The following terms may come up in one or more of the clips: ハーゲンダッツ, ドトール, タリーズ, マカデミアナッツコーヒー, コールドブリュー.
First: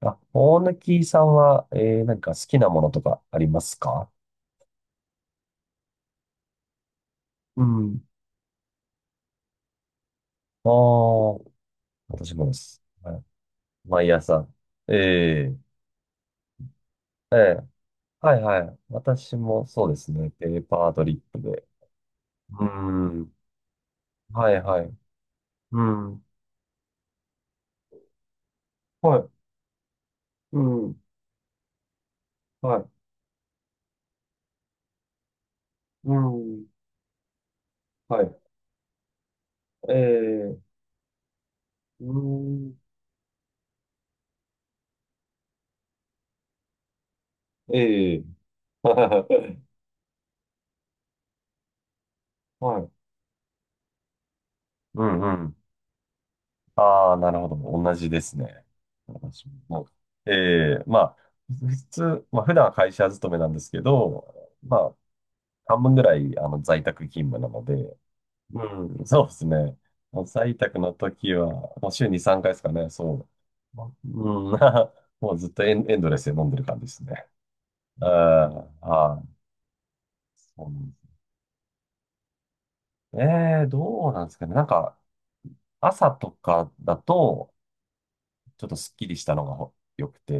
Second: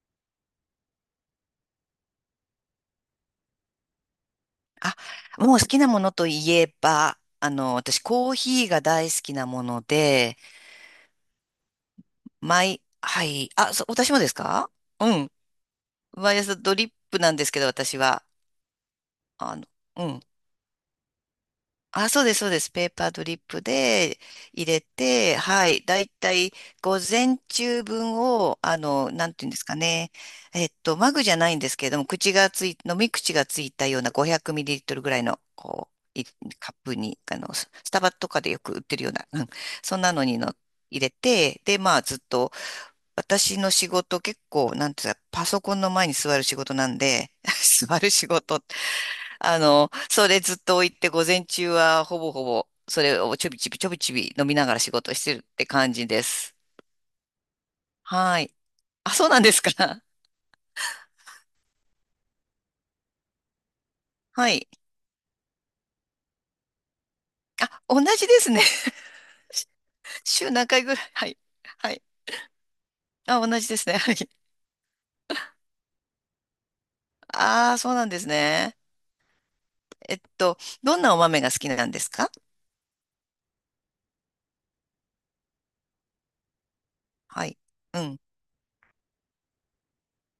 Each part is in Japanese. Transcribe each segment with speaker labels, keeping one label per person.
Speaker 1: あ、大貫さんは、何か好きなものとかありますか？
Speaker 2: あ、もう好きなものといえば、
Speaker 1: う
Speaker 2: 私
Speaker 1: ん。
Speaker 2: コーヒーが大好きなもので、
Speaker 1: ああ、私もです。はい、
Speaker 2: はい、
Speaker 1: 毎
Speaker 2: 私もです
Speaker 1: 朝。
Speaker 2: か？うん。
Speaker 1: ええ、
Speaker 2: 毎朝ドリップな
Speaker 1: え
Speaker 2: んですけ
Speaker 1: え、
Speaker 2: ど、私は。
Speaker 1: はいはい。私
Speaker 2: あ
Speaker 1: も
Speaker 2: の、
Speaker 1: そうで
Speaker 2: う
Speaker 1: す
Speaker 2: ん。
Speaker 1: ね。ペーパードリップで。
Speaker 2: あ、そうです、そうで
Speaker 1: う
Speaker 2: す。ペーパード
Speaker 1: ん。
Speaker 2: リップで
Speaker 1: はい
Speaker 2: 入れ
Speaker 1: はい。
Speaker 2: て、は
Speaker 1: う
Speaker 2: い。だい
Speaker 1: ん。
Speaker 2: たい午前中分を、
Speaker 1: は
Speaker 2: な
Speaker 1: い。
Speaker 2: んていうんですかね。
Speaker 1: うん。
Speaker 2: マグじゃないんですけれども、口がつ
Speaker 1: は
Speaker 2: い、
Speaker 1: い。
Speaker 2: 飲み口がついたような500ミリリットルぐらいの、
Speaker 1: う
Speaker 2: う、い
Speaker 1: ん。
Speaker 2: カップに、スタバ
Speaker 1: は
Speaker 2: と
Speaker 1: い。
Speaker 2: かでよく売ってるような、うん、そんなのに
Speaker 1: ええ、
Speaker 2: 入れて、で、まあ、
Speaker 1: う
Speaker 2: ずっと、
Speaker 1: ん。
Speaker 2: 私の仕事結構、なんていうんですか、パソコンの前に座る仕事なんで、座る
Speaker 1: ええ。
Speaker 2: 仕事って
Speaker 1: は
Speaker 2: それずっと置いて、午前中はほぼほぼ、
Speaker 1: い。
Speaker 2: それをちょびちびちょびちび飲みながら仕
Speaker 1: う
Speaker 2: 事
Speaker 1: ん
Speaker 2: し
Speaker 1: う
Speaker 2: てるっ
Speaker 1: ん。
Speaker 2: て感じです。
Speaker 1: ああ、なるほど。同じです
Speaker 2: はい。
Speaker 1: ね。
Speaker 2: あ、そうなん
Speaker 1: 私
Speaker 2: ですか。
Speaker 1: も。ええ、まあ、普通、まあ、普段は会社勤めなんですけ
Speaker 2: は
Speaker 1: ど、
Speaker 2: い。
Speaker 1: まあ、半分ぐらい、あの、在宅勤務なの
Speaker 2: あ、
Speaker 1: で、
Speaker 2: 同じですね。
Speaker 1: うん、そうですね。も う
Speaker 2: 週
Speaker 1: 在
Speaker 2: 何
Speaker 1: 宅
Speaker 2: 回
Speaker 1: の
Speaker 2: ぐらい？は
Speaker 1: 時
Speaker 2: い。
Speaker 1: は、も
Speaker 2: は
Speaker 1: う
Speaker 2: い。
Speaker 1: 週に3回ですかね、そ
Speaker 2: あ、同じで
Speaker 1: う。ま
Speaker 2: す
Speaker 1: あ、
Speaker 2: ね。
Speaker 1: う
Speaker 2: はい。
Speaker 1: ん、もうずっとエンドレスで飲んでる感じですね。
Speaker 2: ああ、そう
Speaker 1: う
Speaker 2: な
Speaker 1: ん、
Speaker 2: んですね。
Speaker 1: はい。
Speaker 2: えっと、
Speaker 1: そうなん
Speaker 2: どん
Speaker 1: で
Speaker 2: なお豆が好きなんですか？
Speaker 1: すね。ええ、どうなんですかね。なんか、朝とかだ
Speaker 2: は
Speaker 1: と、
Speaker 2: い。うん。
Speaker 1: ちょっとスッキリしたのがほ良くて、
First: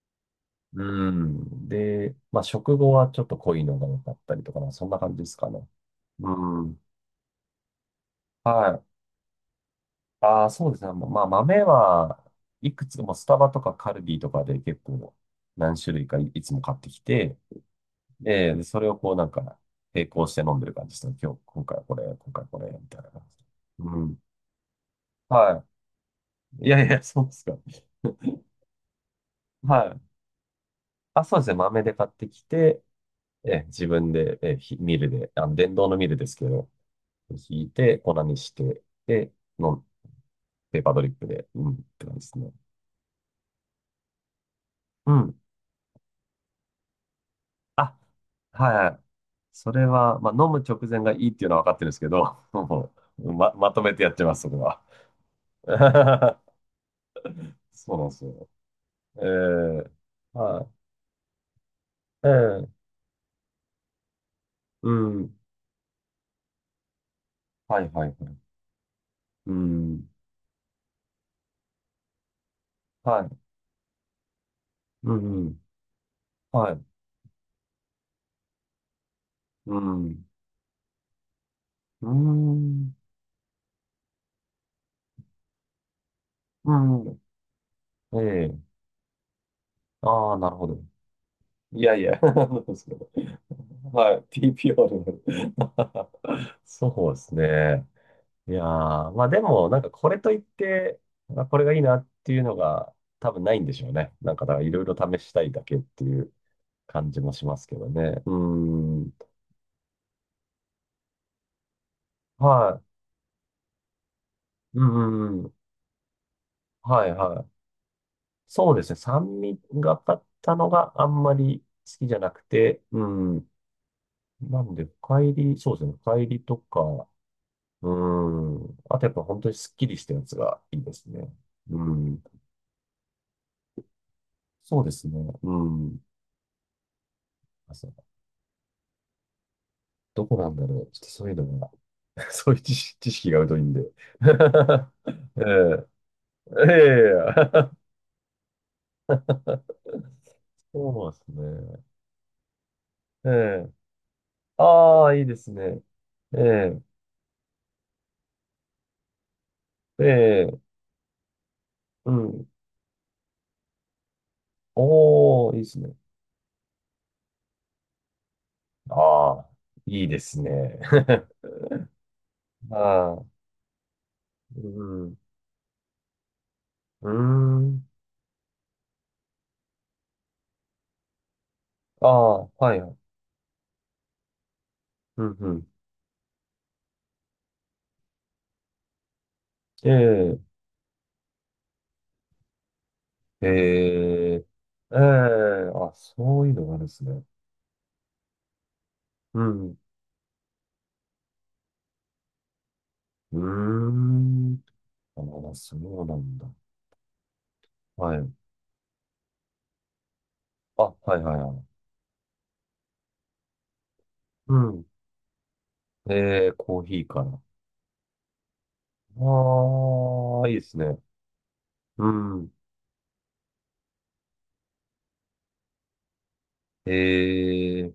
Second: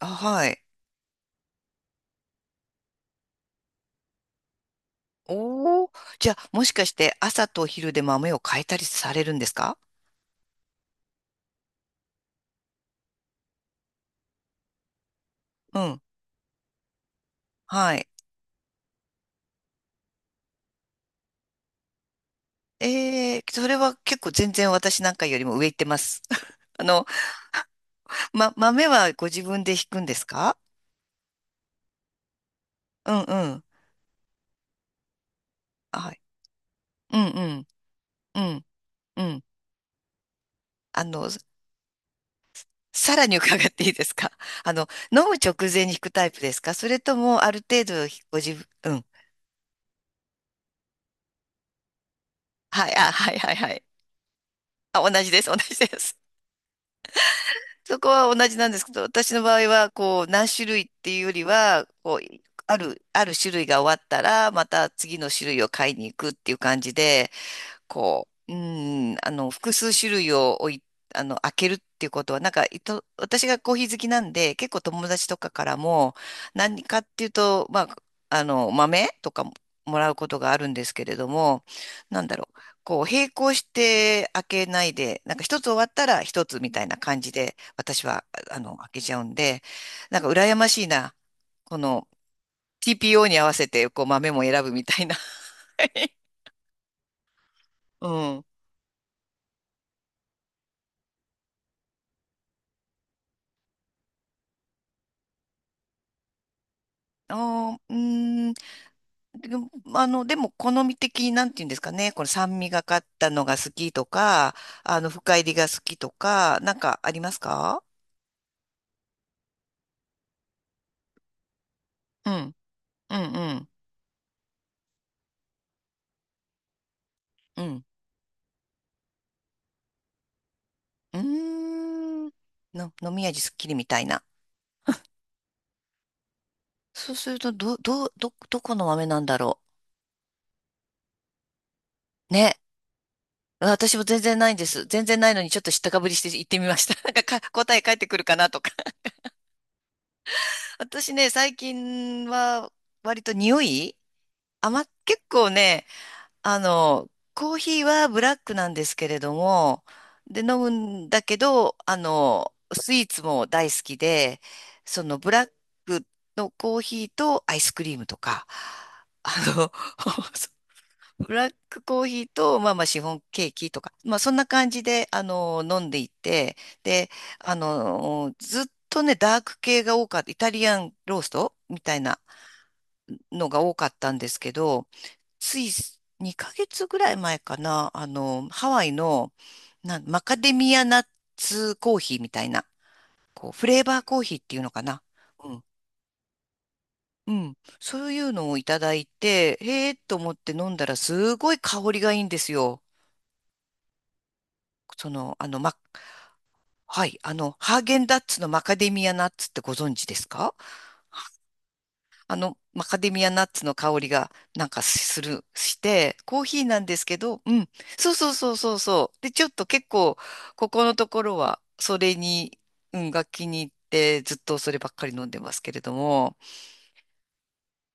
Speaker 2: あ、はい。
Speaker 1: うん。で、まあ、食後はちょっと濃いのが多かったりとかな、そんな感じですかね。
Speaker 2: おー。
Speaker 1: う
Speaker 2: じゃあ、もし
Speaker 1: ん。
Speaker 2: かして朝と昼で豆を変え
Speaker 1: は
Speaker 2: たり
Speaker 1: い。
Speaker 2: されるんですか？
Speaker 1: ああ、そうですね。まあ、豆はいくつもスタバとかカルビーとかで結構何
Speaker 2: う
Speaker 1: 種
Speaker 2: ん。
Speaker 1: 類かい、いつも買ってきて、
Speaker 2: はい。
Speaker 1: でそれをこうなんか並行して飲んでる感じですね。今日、今回はこれ、今回はこれ、みたいな感
Speaker 2: え
Speaker 1: じで。
Speaker 2: え、それは
Speaker 1: うん。
Speaker 2: 結構全然私なんかよりも
Speaker 1: は
Speaker 2: 上行ってます。
Speaker 1: い。いや
Speaker 2: あ
Speaker 1: いや、
Speaker 2: の、
Speaker 1: そうですか。
Speaker 2: 豆はご自分で引
Speaker 1: はい。
Speaker 2: くんですか？
Speaker 1: あ、そうですね。豆で買ってきて、
Speaker 2: うんう
Speaker 1: え、
Speaker 2: ん。
Speaker 1: 自分で、え、ミルで、あの、電動のミ
Speaker 2: は
Speaker 1: ル
Speaker 2: い。
Speaker 1: ですけど、
Speaker 2: うんう
Speaker 1: 引
Speaker 2: ん。
Speaker 1: いて、粉に
Speaker 2: う
Speaker 1: し
Speaker 2: ん
Speaker 1: て、
Speaker 2: う
Speaker 1: で、
Speaker 2: ん。
Speaker 1: 飲ペーパード
Speaker 2: あ
Speaker 1: リップ
Speaker 2: の、
Speaker 1: で、うん、って感じですね。
Speaker 2: さらに伺っていいですか？ あの、
Speaker 1: う
Speaker 2: 飲む
Speaker 1: ん。
Speaker 2: 直前に引くタイプですか？それともある程度
Speaker 1: あ、
Speaker 2: ご自
Speaker 1: はいは
Speaker 2: 分、う
Speaker 1: い。
Speaker 2: ん。
Speaker 1: それは、まあ、飲む直前がいいっていうのは分かってるんですけど、
Speaker 2: は
Speaker 1: も
Speaker 2: い、あ、
Speaker 1: う、
Speaker 2: はい
Speaker 1: ま、
Speaker 2: はいは
Speaker 1: まと
Speaker 2: い。
Speaker 1: めてやってます、そこは。
Speaker 2: あ、同じです、同じです。
Speaker 1: そう
Speaker 2: そ
Speaker 1: なん
Speaker 2: こ
Speaker 1: です
Speaker 2: は
Speaker 1: よ。
Speaker 2: 同じなんですけど、私の場合
Speaker 1: え
Speaker 2: は、
Speaker 1: え、
Speaker 2: こう、何種
Speaker 1: は
Speaker 2: 類っていうよりは、こ
Speaker 1: い。
Speaker 2: う、ある種類が終わったら、ま
Speaker 1: う
Speaker 2: た次の
Speaker 1: ん。
Speaker 2: 種類を買いに行くっていう感じで、
Speaker 1: はいはい
Speaker 2: こ
Speaker 1: はい。
Speaker 2: う、うん、
Speaker 1: う
Speaker 2: 複数
Speaker 1: ん。
Speaker 2: 種類を置い、あの、開けるっていうことは、なんか、
Speaker 1: はい。
Speaker 2: 私がコーヒー好きなんで、結構友
Speaker 1: う
Speaker 2: 達と
Speaker 1: ん、
Speaker 2: か
Speaker 1: うん。
Speaker 2: からも、
Speaker 1: はい。
Speaker 2: 何かっていうと、まあ、豆とかも、
Speaker 1: う
Speaker 2: も
Speaker 1: ん。
Speaker 2: らう
Speaker 1: う
Speaker 2: ことがあるんですけれども、
Speaker 1: ー
Speaker 2: なんだろう、
Speaker 1: ん。
Speaker 2: こう、並行して開けないで、なんか一つ終わったら一つみたいな
Speaker 1: う
Speaker 2: 感じで、私は、
Speaker 1: ん。ええ、
Speaker 2: 開けちゃうんで、なんか
Speaker 1: ああー、な
Speaker 2: 羨
Speaker 1: るほ
Speaker 2: ま
Speaker 1: ど。
Speaker 2: しいな。こ
Speaker 1: いやい
Speaker 2: の
Speaker 1: や、そうですけど
Speaker 2: TPO に合わせて、こう、
Speaker 1: はい、
Speaker 2: 豆も選ぶみたいな。
Speaker 1: PPR。そうですね。
Speaker 2: うん。
Speaker 1: いやー、まあでも、なんかこれといって、まあ、これがいいなっていうのが多分ないんでしょうね。なんかだからいろいろ試したいだけっていう感じもしますけ
Speaker 2: あ
Speaker 1: ど
Speaker 2: ー、うー
Speaker 1: ね。う
Speaker 2: ん、
Speaker 1: ーん。
Speaker 2: でも、でも、好み的に、なんて言うんですかね、この酸味
Speaker 1: は
Speaker 2: がかったのが好きとか、
Speaker 1: い。うんう
Speaker 2: 深
Speaker 1: ん、
Speaker 2: 入
Speaker 1: うん。
Speaker 2: りが好きとか、なんか
Speaker 1: は
Speaker 2: あ
Speaker 1: い
Speaker 2: ります
Speaker 1: はい。
Speaker 2: か？
Speaker 1: そうですね。酸味がかったのがあんまり好きじゃな
Speaker 2: う
Speaker 1: く
Speaker 2: ん、
Speaker 1: て、う
Speaker 2: うん、
Speaker 1: ん。
Speaker 2: うん、
Speaker 1: なんで、深入り、そうですね。深入りとか、
Speaker 2: うん。
Speaker 1: うん。あとやっぱ本当にスッキリしたやつがいいです
Speaker 2: うー
Speaker 1: ね。うん。
Speaker 2: ん。飲み味すっきりみたいな。
Speaker 1: そうですね。うん。
Speaker 2: そうすると、
Speaker 1: あ、そう。
Speaker 2: どこの豆なんだろ
Speaker 1: どこなんだろう。ちょっとそういうのが、
Speaker 2: う。
Speaker 1: そう
Speaker 2: ね。
Speaker 1: いう知識が疎いんで。
Speaker 2: 私も全然ないんです。全然ない
Speaker 1: え
Speaker 2: のに、ちょっと知っ
Speaker 1: え。
Speaker 2: たかぶりして行ってみ
Speaker 1: え
Speaker 2: ました。なんか、答え
Speaker 1: え。
Speaker 2: 返ってくるかなとか。
Speaker 1: そう
Speaker 2: 私
Speaker 1: です
Speaker 2: ね、最
Speaker 1: ね。
Speaker 2: 近は、割
Speaker 1: え
Speaker 2: と匂
Speaker 1: え。
Speaker 2: い
Speaker 1: ああ、
Speaker 2: 結
Speaker 1: いいで
Speaker 2: 構
Speaker 1: すね。
Speaker 2: ね、
Speaker 1: ええ。
Speaker 2: コーヒーはブラックなんですけれども、
Speaker 1: え
Speaker 2: で、飲
Speaker 1: え。
Speaker 2: むんだけど、
Speaker 1: うん。
Speaker 2: スイーツも大好きで、そのブ
Speaker 1: お
Speaker 2: ラッ
Speaker 1: お、いいですね。
Speaker 2: クのコーヒーとアイスクリームとか、あ
Speaker 1: ああ、
Speaker 2: の、
Speaker 1: いいですね。
Speaker 2: ブラックコーヒーと、まあまあシフォ
Speaker 1: あ
Speaker 2: ン
Speaker 1: あ、
Speaker 2: ケーキとか、まあそんな
Speaker 1: う
Speaker 2: 感じで、
Speaker 1: ん。
Speaker 2: 飲んでいて、
Speaker 1: う
Speaker 2: で、
Speaker 1: ーん。
Speaker 2: ずっとね、ダーク系が多かった、イタリアンローストみたい
Speaker 1: あ
Speaker 2: な、
Speaker 1: あ、はいはい。
Speaker 2: のが多かったんですけど、
Speaker 1: うんう
Speaker 2: つ
Speaker 1: ん。
Speaker 2: い2ヶ月ぐらい前かな、ハワイの、マカ
Speaker 1: え
Speaker 2: デ
Speaker 1: え、
Speaker 2: ミアナッツコーヒーみたいな、
Speaker 1: え
Speaker 2: こう、フレーバーコーヒーっ
Speaker 1: え、
Speaker 2: ていうのか
Speaker 1: ええ、
Speaker 2: な。うん。
Speaker 1: あ、そういうのがあるんですね。
Speaker 2: うん。そういうのをいただい
Speaker 1: う
Speaker 2: て、
Speaker 1: ん。
Speaker 2: へえと思って飲んだらすごい香りがいいんですよ。
Speaker 1: うーん。
Speaker 2: その、あ
Speaker 1: あ、
Speaker 2: の、
Speaker 1: そ
Speaker 2: ま、
Speaker 1: うなんだ。
Speaker 2: はい、ハーゲン
Speaker 1: は
Speaker 2: ダッ
Speaker 1: い。
Speaker 2: ツのマカデミアナッツってご存知ですか？
Speaker 1: あ、はいはいはい。
Speaker 2: マカデミアナッツの香りが
Speaker 1: う
Speaker 2: なんか
Speaker 1: ん。
Speaker 2: する、して、コー
Speaker 1: ええ、
Speaker 2: ヒー
Speaker 1: コ
Speaker 2: な
Speaker 1: ー
Speaker 2: ん
Speaker 1: ヒ
Speaker 2: です
Speaker 1: ー
Speaker 2: け
Speaker 1: から。
Speaker 2: ど、うん。そうそうそうそうそう。で、ちょっと結構、
Speaker 1: ああ、いいで
Speaker 2: こ
Speaker 1: す
Speaker 2: この
Speaker 1: ね。
Speaker 2: ところは、そ
Speaker 1: う
Speaker 2: れ
Speaker 1: ん。
Speaker 2: に、うん、が気に入って、ずっとそればっかり飲んでますけれども、
Speaker 1: ええ、こ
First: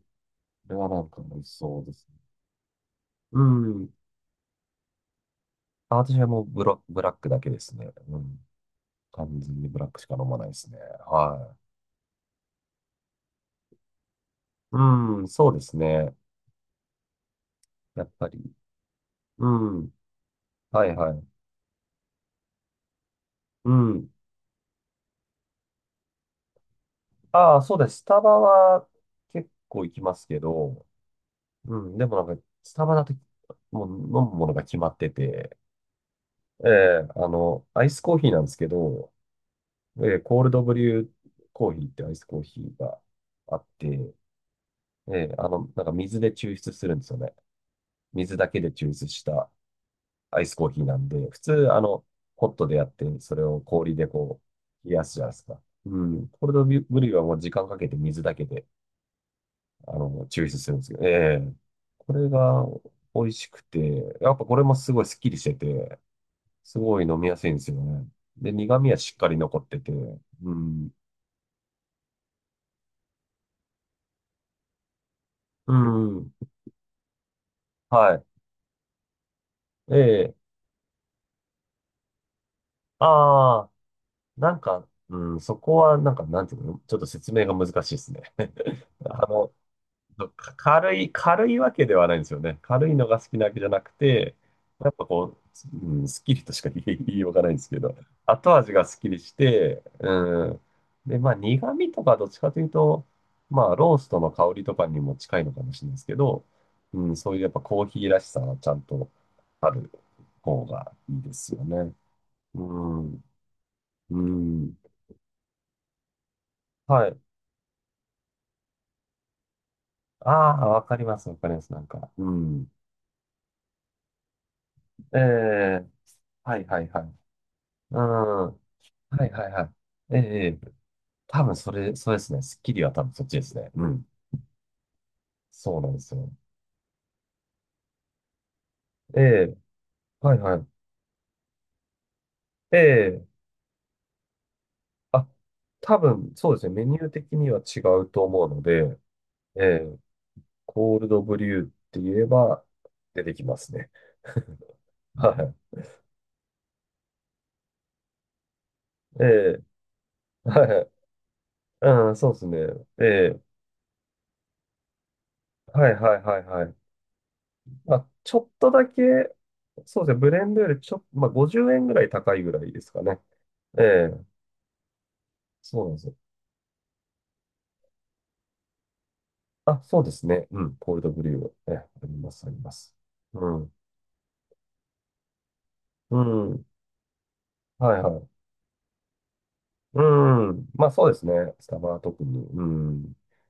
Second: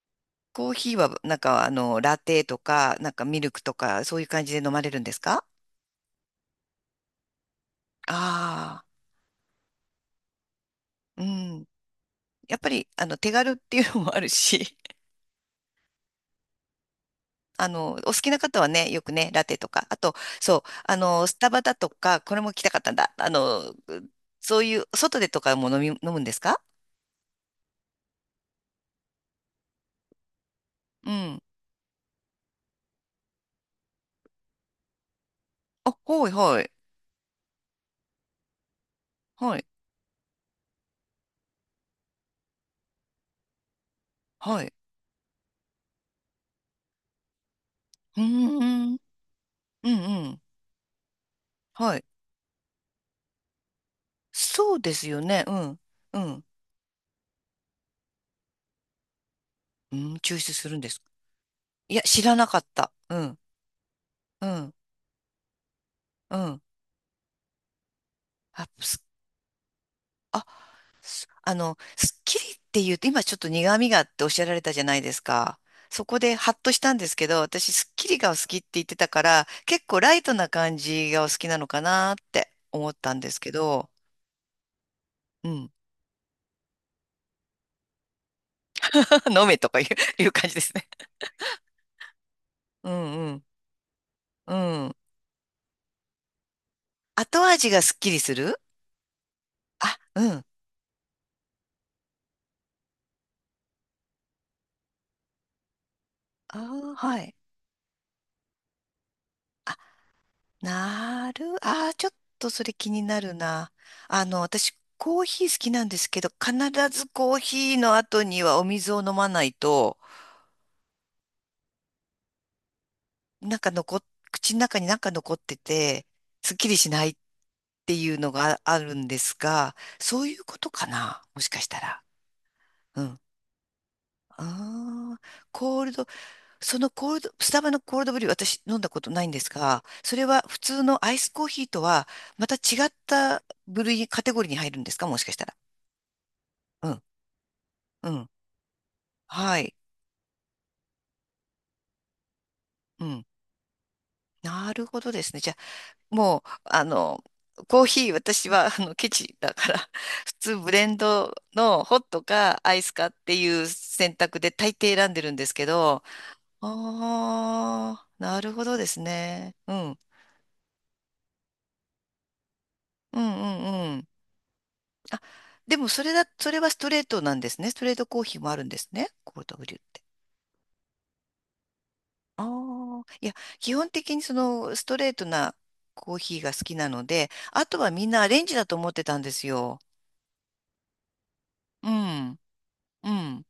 Speaker 2: コー
Speaker 1: れは
Speaker 2: ヒー
Speaker 1: なん
Speaker 2: は、
Speaker 1: か
Speaker 2: な
Speaker 1: 美
Speaker 2: ん
Speaker 1: 味し
Speaker 2: か、
Speaker 1: そうですね。
Speaker 2: ラテとか、なんか
Speaker 1: う
Speaker 2: ミルクと
Speaker 1: ん。
Speaker 2: か、そういう感じで飲まれるんですか？
Speaker 1: あ、私はもうブラックだけですね。うん。
Speaker 2: あ
Speaker 1: 完全にブラックしか飲まないですね。
Speaker 2: あー、う
Speaker 1: はい。
Speaker 2: ん。やっぱり、手軽っていうのもあるし、
Speaker 1: うん、そうですね。
Speaker 2: お
Speaker 1: やっ
Speaker 2: 好
Speaker 1: ぱ
Speaker 2: き
Speaker 1: り。
Speaker 2: な方はね、よくね、ラ
Speaker 1: う
Speaker 2: テとか、
Speaker 1: ん。
Speaker 2: あと、そう、
Speaker 1: はいはい。
Speaker 2: スタバだとか、これも来たかったんだ。あ
Speaker 1: う
Speaker 2: の、
Speaker 1: ん。
Speaker 2: そういう、外でとかも飲み、飲むんですか？
Speaker 1: ああ、そうです。スタバは結構行きますけど、
Speaker 2: うん。
Speaker 1: うん、でもなんか、スタバだと、もう飲むものが決まってて、
Speaker 2: あ、はいは
Speaker 1: え
Speaker 2: い。
Speaker 1: え、あの、アイスコーヒーなんですけど、
Speaker 2: はい、
Speaker 1: ええ、コールドブリューコーヒーってアイスコーヒーがあって、
Speaker 2: はい。
Speaker 1: ええ、あの、なんか水で抽出するんですよね。
Speaker 2: うー
Speaker 1: 水だけで抽
Speaker 2: ん、うん、
Speaker 1: 出した
Speaker 2: う
Speaker 1: ア
Speaker 2: ん。
Speaker 1: イスコーヒーなんで、普通、あ
Speaker 2: は
Speaker 1: の、
Speaker 2: い。
Speaker 1: ホットでやって、それを氷でこ
Speaker 2: そう
Speaker 1: う、
Speaker 2: で
Speaker 1: 冷や
Speaker 2: す
Speaker 1: すじ
Speaker 2: よ
Speaker 1: ゃないで
Speaker 2: ね。
Speaker 1: す
Speaker 2: う
Speaker 1: か。
Speaker 2: ん、
Speaker 1: う
Speaker 2: う
Speaker 1: ん、コ
Speaker 2: ん。
Speaker 1: ールドブリューはもう時間かけて水だけで、
Speaker 2: う
Speaker 1: あ
Speaker 2: ん、
Speaker 1: の、
Speaker 2: 抽
Speaker 1: 抽
Speaker 2: 出
Speaker 1: 出
Speaker 2: す
Speaker 1: する
Speaker 2: る
Speaker 1: ん
Speaker 2: ん
Speaker 1: です
Speaker 2: で
Speaker 1: け
Speaker 2: すか？
Speaker 1: ど、ええ、
Speaker 2: いや、
Speaker 1: こ
Speaker 2: 知
Speaker 1: れ
Speaker 2: らなか
Speaker 1: が
Speaker 2: った。う
Speaker 1: 美味
Speaker 2: ん、
Speaker 1: しくて、やっぱ
Speaker 2: う
Speaker 1: これ
Speaker 2: ん、
Speaker 1: もすごいスッキリしてて、
Speaker 2: うん。
Speaker 1: すごい飲みやすいんですよね。で、
Speaker 2: あ、
Speaker 1: 苦味は
Speaker 2: す
Speaker 1: しっかり残ってて、うん、
Speaker 2: あの、すっきりっていうと、今ちょっと苦味があっておっしゃられたじゃないですか。
Speaker 1: う
Speaker 2: そこ
Speaker 1: ん、
Speaker 2: でハッとしたんですけど、私すっき
Speaker 1: は
Speaker 2: り
Speaker 1: い。
Speaker 2: がお好きって言ってたから、結構ライ
Speaker 1: え
Speaker 2: ト
Speaker 1: え、
Speaker 2: な感じがお好きなのかなって思ったんですけ
Speaker 1: ああ、
Speaker 2: ど、
Speaker 1: なんか、うん、
Speaker 2: う
Speaker 1: そ
Speaker 2: ん。
Speaker 1: こはなんか、なんていうの、ちょっと説明が難しいですね。あ
Speaker 2: 飲
Speaker 1: の、
Speaker 2: めとかいう、
Speaker 1: そ
Speaker 2: い
Speaker 1: う
Speaker 2: う感
Speaker 1: か
Speaker 2: じですね。
Speaker 1: 軽いわけではないんですよね。軽
Speaker 2: う
Speaker 1: いのが
Speaker 2: ん
Speaker 1: 好
Speaker 2: う
Speaker 1: き
Speaker 2: ん。
Speaker 1: なわけじゃなくて、
Speaker 2: う
Speaker 1: やっ
Speaker 2: ん。
Speaker 1: ぱこう、うん、スッキリとしか言いようが
Speaker 2: 後
Speaker 1: ないんです
Speaker 2: 味
Speaker 1: け
Speaker 2: がす
Speaker 1: ど、
Speaker 2: っきりす
Speaker 1: 後
Speaker 2: る。
Speaker 1: 味がスッキリして、
Speaker 2: あ、う
Speaker 1: う
Speaker 2: ん。
Speaker 1: ん。で、まあ苦味とかどっちかというと、まあローストの香りとかにも近いのかもしれないですけど、
Speaker 2: あー
Speaker 1: うん、
Speaker 2: は
Speaker 1: そう
Speaker 2: い。
Speaker 1: いうやっぱコーヒーらしさはちゃんとある方がいいですよ
Speaker 2: あ
Speaker 1: ね。
Speaker 2: あ、ちょっと
Speaker 1: う
Speaker 2: それ気にな
Speaker 1: ん、
Speaker 2: るな。
Speaker 1: う
Speaker 2: 私、
Speaker 1: ん。
Speaker 2: コーヒー好きなんですけど、必
Speaker 1: は
Speaker 2: ず
Speaker 1: い。
Speaker 2: コーヒーの後にはお水を飲まないと、
Speaker 1: ああ、わかります、わかります、なんか。うん。
Speaker 2: なんか残っ、口の中になんか
Speaker 1: え
Speaker 2: 残って
Speaker 1: え、
Speaker 2: て、す
Speaker 1: は
Speaker 2: っ
Speaker 1: い
Speaker 2: きり
Speaker 1: はい
Speaker 2: し
Speaker 1: は
Speaker 2: ない
Speaker 1: い。
Speaker 2: って
Speaker 1: うん。
Speaker 2: いうのが
Speaker 1: は
Speaker 2: あるんで
Speaker 1: い
Speaker 2: す
Speaker 1: はいは
Speaker 2: が、
Speaker 1: い。ええ、
Speaker 2: そういうこ
Speaker 1: え
Speaker 2: と
Speaker 1: え、
Speaker 2: かな、も
Speaker 1: 多
Speaker 2: し
Speaker 1: 分
Speaker 2: かし
Speaker 1: そ
Speaker 2: た
Speaker 1: れ、
Speaker 2: ら。
Speaker 1: そうですね。スッキリは
Speaker 2: う
Speaker 1: 多分
Speaker 2: ん。
Speaker 1: そっちですね。うん。
Speaker 2: ああ、
Speaker 1: そう
Speaker 2: コー
Speaker 1: な
Speaker 2: ル
Speaker 1: んで
Speaker 2: ド、
Speaker 1: すよ。
Speaker 2: そのコールド、スタバのコールドブリュー、私飲んだこと
Speaker 1: え
Speaker 2: ないんです
Speaker 1: え、
Speaker 2: が、それ
Speaker 1: はい
Speaker 2: は
Speaker 1: は
Speaker 2: 普
Speaker 1: い。
Speaker 2: 通のアイスコーヒーとは、また違
Speaker 1: え
Speaker 2: っ
Speaker 1: え、
Speaker 2: た部類、カテゴリーに入るんですか？もし
Speaker 1: あ、
Speaker 2: かしたら。
Speaker 1: 多分そうですね。メ
Speaker 2: う
Speaker 1: ニ
Speaker 2: ん、
Speaker 1: ュー的には違う
Speaker 2: う
Speaker 1: と
Speaker 2: ん、
Speaker 1: 思うので、
Speaker 2: は
Speaker 1: え
Speaker 2: い、
Speaker 1: え、コールドブリューって言えば
Speaker 2: う
Speaker 1: 出
Speaker 2: ん。
Speaker 1: てきますね。
Speaker 2: なるほど ですね。じ
Speaker 1: は
Speaker 2: ゃあ、もう、あの、コーヒー、私は、ケ
Speaker 1: い。え
Speaker 2: チだから、普
Speaker 1: え、
Speaker 2: 通
Speaker 1: はい
Speaker 2: ブ
Speaker 1: は
Speaker 2: レ
Speaker 1: い。
Speaker 2: ンドのホッ
Speaker 1: うん、
Speaker 2: ト
Speaker 1: そうですね。
Speaker 2: かアイス
Speaker 1: え
Speaker 2: かって
Speaker 1: え、
Speaker 2: いう選択で大抵選んでるんですけ
Speaker 1: はい
Speaker 2: ど、
Speaker 1: はいはいはい。ま
Speaker 2: あ
Speaker 1: あ、
Speaker 2: あ、
Speaker 1: ち
Speaker 2: な
Speaker 1: ょ
Speaker 2: る
Speaker 1: っ
Speaker 2: ほ
Speaker 1: と
Speaker 2: ど
Speaker 1: だ
Speaker 2: です
Speaker 1: け、
Speaker 2: ね。うん、うん、
Speaker 1: そうですね。ブレンドよりちょっと、まあ、50円ぐらい高いぐらいですかね。
Speaker 2: うん、うん。
Speaker 1: ええ、
Speaker 2: あ、で
Speaker 1: そう
Speaker 2: も、
Speaker 1: なんです。
Speaker 2: それはストレートなんですね。ストレートコーヒーもあるんですね。コールドブリュ
Speaker 1: あ、
Speaker 2: ー。
Speaker 1: そうですね。うん。コールドブリュー。え、ありま
Speaker 2: あ
Speaker 1: す、あります。
Speaker 2: あ、いや、
Speaker 1: うん。
Speaker 2: 基本的にそのストレートなコ
Speaker 1: う
Speaker 2: ーヒーが好
Speaker 1: ん。
Speaker 2: きなので、あとは
Speaker 1: はい
Speaker 2: みん
Speaker 1: は
Speaker 2: な
Speaker 1: い。
Speaker 2: アレンジだと思ってたんですよ。
Speaker 1: うん。まあそうですね。スタ
Speaker 2: う
Speaker 1: バは特
Speaker 2: ん、
Speaker 1: に。う
Speaker 2: う
Speaker 1: ん。
Speaker 2: ん、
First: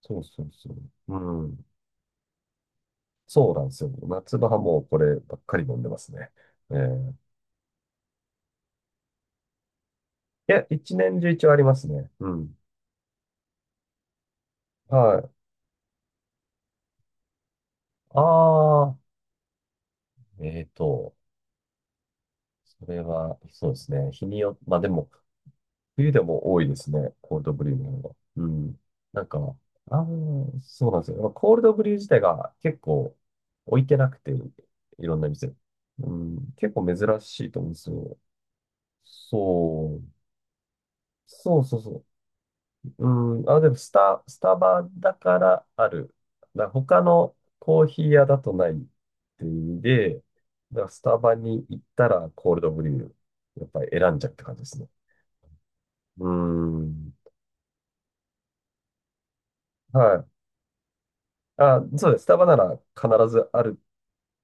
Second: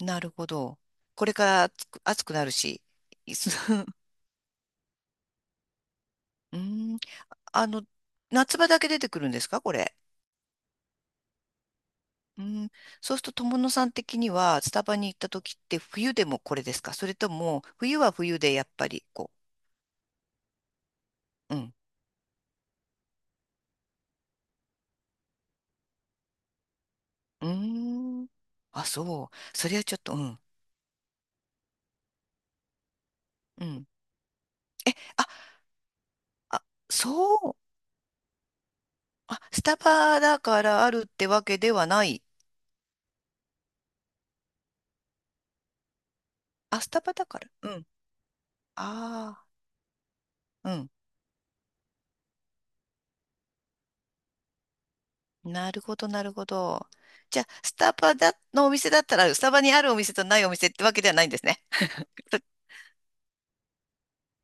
Speaker 1: そう
Speaker 2: る
Speaker 1: そ
Speaker 2: ほ
Speaker 1: うそ
Speaker 2: ど。
Speaker 1: う。
Speaker 2: これ
Speaker 1: う
Speaker 2: から
Speaker 1: ん。
Speaker 2: 暑くなるし。いす
Speaker 1: そうなんです よ。夏場はもうこればっかり飲んでますね。
Speaker 2: うん、
Speaker 1: い
Speaker 2: あの、夏場だけ出てくるんですか、これ？
Speaker 1: や、一年中一応ありますね。う
Speaker 2: う
Speaker 1: ん。
Speaker 2: ん、そうすると友野さん的にはスタバに行
Speaker 1: は
Speaker 2: った
Speaker 1: い。
Speaker 2: 時って冬でもこれですか？それとも冬は
Speaker 1: あ
Speaker 2: 冬でやっぱ
Speaker 1: あ、
Speaker 2: りこ
Speaker 1: えーと、
Speaker 2: う。うん。
Speaker 1: それは、そうですね。日によ、まあでも、冬でも多いですね、コール
Speaker 2: う
Speaker 1: ドブリューの方が。
Speaker 2: ーん。
Speaker 1: うん。
Speaker 2: あ、
Speaker 1: なん
Speaker 2: そう。
Speaker 1: か、
Speaker 2: それはちょっ
Speaker 1: ああ、
Speaker 2: と、うん。
Speaker 1: そうなんですよ。まあコールドブリュー自体が結構
Speaker 2: う
Speaker 1: 置い
Speaker 2: ん。
Speaker 1: てなくて、
Speaker 2: え、
Speaker 1: いろんな店。うん、
Speaker 2: あ、
Speaker 1: 結構珍
Speaker 2: そ
Speaker 1: しい
Speaker 2: う。
Speaker 1: と思うんですよ。
Speaker 2: あ、スタ
Speaker 1: そう。
Speaker 2: バだからあるってわけ
Speaker 1: そう
Speaker 2: で
Speaker 1: そう
Speaker 2: は
Speaker 1: そ
Speaker 2: ない。
Speaker 1: う。うん。あ、でもスタバだからある。だから
Speaker 2: あ、スタ
Speaker 1: 他
Speaker 2: バだ
Speaker 1: の
Speaker 2: から。う
Speaker 1: コー
Speaker 2: ん。
Speaker 1: ヒー屋だとないっ
Speaker 2: あ
Speaker 1: ていう意味で、
Speaker 2: あ、
Speaker 1: だか
Speaker 2: う
Speaker 1: らスタバに行ったらコールドブリュー、やっぱり選んじゃうって感じですね。
Speaker 2: ん。なるほど、な
Speaker 1: う
Speaker 2: るほど。
Speaker 1: ん。
Speaker 2: じゃあ、スタバだ、のお店だったら、スタバにあるお
Speaker 1: は
Speaker 2: 店と
Speaker 1: い。
Speaker 2: ないお店ってわけではないんですね。
Speaker 1: あ、そ うです。スタバなら必ずある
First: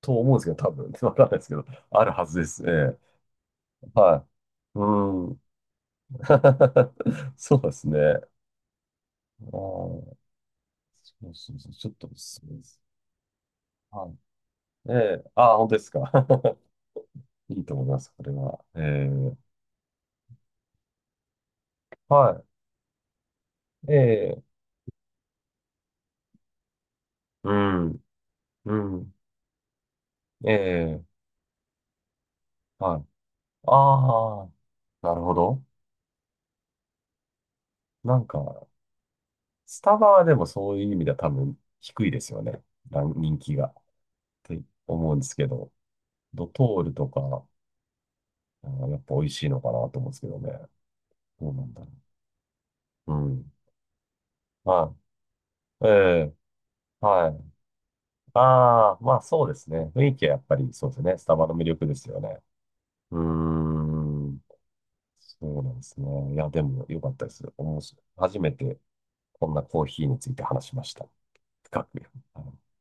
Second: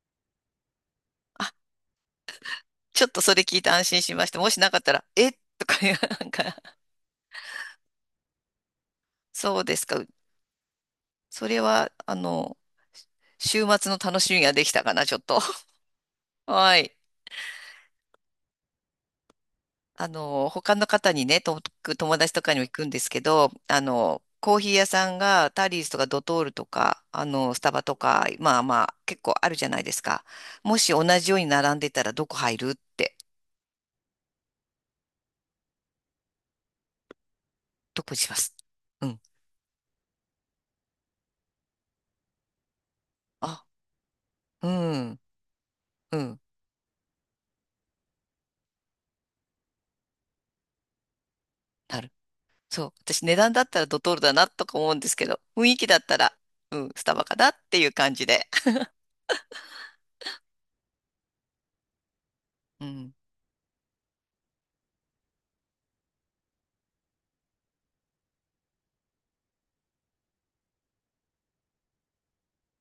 Speaker 1: と思うんですけど、多分。わかんないです
Speaker 2: あ、
Speaker 1: けど、あるはずです。ええ。
Speaker 2: ちょっとそれ聞いて安心し
Speaker 1: は
Speaker 2: ました。もしな
Speaker 1: い。
Speaker 2: かったら、
Speaker 1: う
Speaker 2: え
Speaker 1: ん。
Speaker 2: とかいう、なんか、
Speaker 1: そうですね。あー、
Speaker 2: そうですか。
Speaker 1: そう
Speaker 2: そ
Speaker 1: そう
Speaker 2: れ
Speaker 1: そう。ちょ
Speaker 2: は、
Speaker 1: っとおすすめです。
Speaker 2: 週末の
Speaker 1: はい。
Speaker 2: 楽しみができた
Speaker 1: え
Speaker 2: かな、ちょっ
Speaker 1: え。
Speaker 2: と。
Speaker 1: ああ、本当ですか。
Speaker 2: はい。
Speaker 1: いいと思います、これは。ええ。
Speaker 2: 他の方にね、友達と
Speaker 1: は
Speaker 2: かにも行くんですけど、
Speaker 1: い。ええ。
Speaker 2: コーヒー屋さんがタリーズとかドトールとか、
Speaker 1: う
Speaker 2: スタバと
Speaker 1: ん。
Speaker 2: か、まあ
Speaker 1: う
Speaker 2: まあ、
Speaker 1: ん。
Speaker 2: 結構あるじゃないですか。
Speaker 1: え
Speaker 2: もし
Speaker 1: え。
Speaker 2: 同じように並んでたらどこ入るっ
Speaker 1: はい。
Speaker 2: て、
Speaker 1: ああ、なるほど。
Speaker 2: どこに
Speaker 1: なん
Speaker 2: しま
Speaker 1: か、
Speaker 2: す？うん。
Speaker 1: スタバはでもそういう意味では多分低いですよね。ラン人気
Speaker 2: あ、
Speaker 1: が。って
Speaker 2: う
Speaker 1: 思うん
Speaker 2: ん、
Speaker 1: ですけど、
Speaker 2: うん、
Speaker 1: ドトールとか、あーやっぱ美味しいのかなと思うんですけどね。どうなんだろ
Speaker 2: なる。そう。
Speaker 1: う。う
Speaker 2: 私値
Speaker 1: ん。
Speaker 2: 段だったらドトールだなとか思
Speaker 1: は
Speaker 2: うんですけど、雰囲
Speaker 1: い。
Speaker 2: 気
Speaker 1: え
Speaker 2: だったら、
Speaker 1: え、
Speaker 2: うん、スタバ
Speaker 1: は
Speaker 2: かな
Speaker 1: い。
Speaker 2: っていう感じで。
Speaker 1: ああ、まあそうですね。雰囲気はやっぱりそうですね。スタバの魅力ですよね。
Speaker 2: うん。
Speaker 1: うーん。そうなんですね。いや、でも良かったです。面白い。初めてこんなコーヒーについて話しました。深く。はい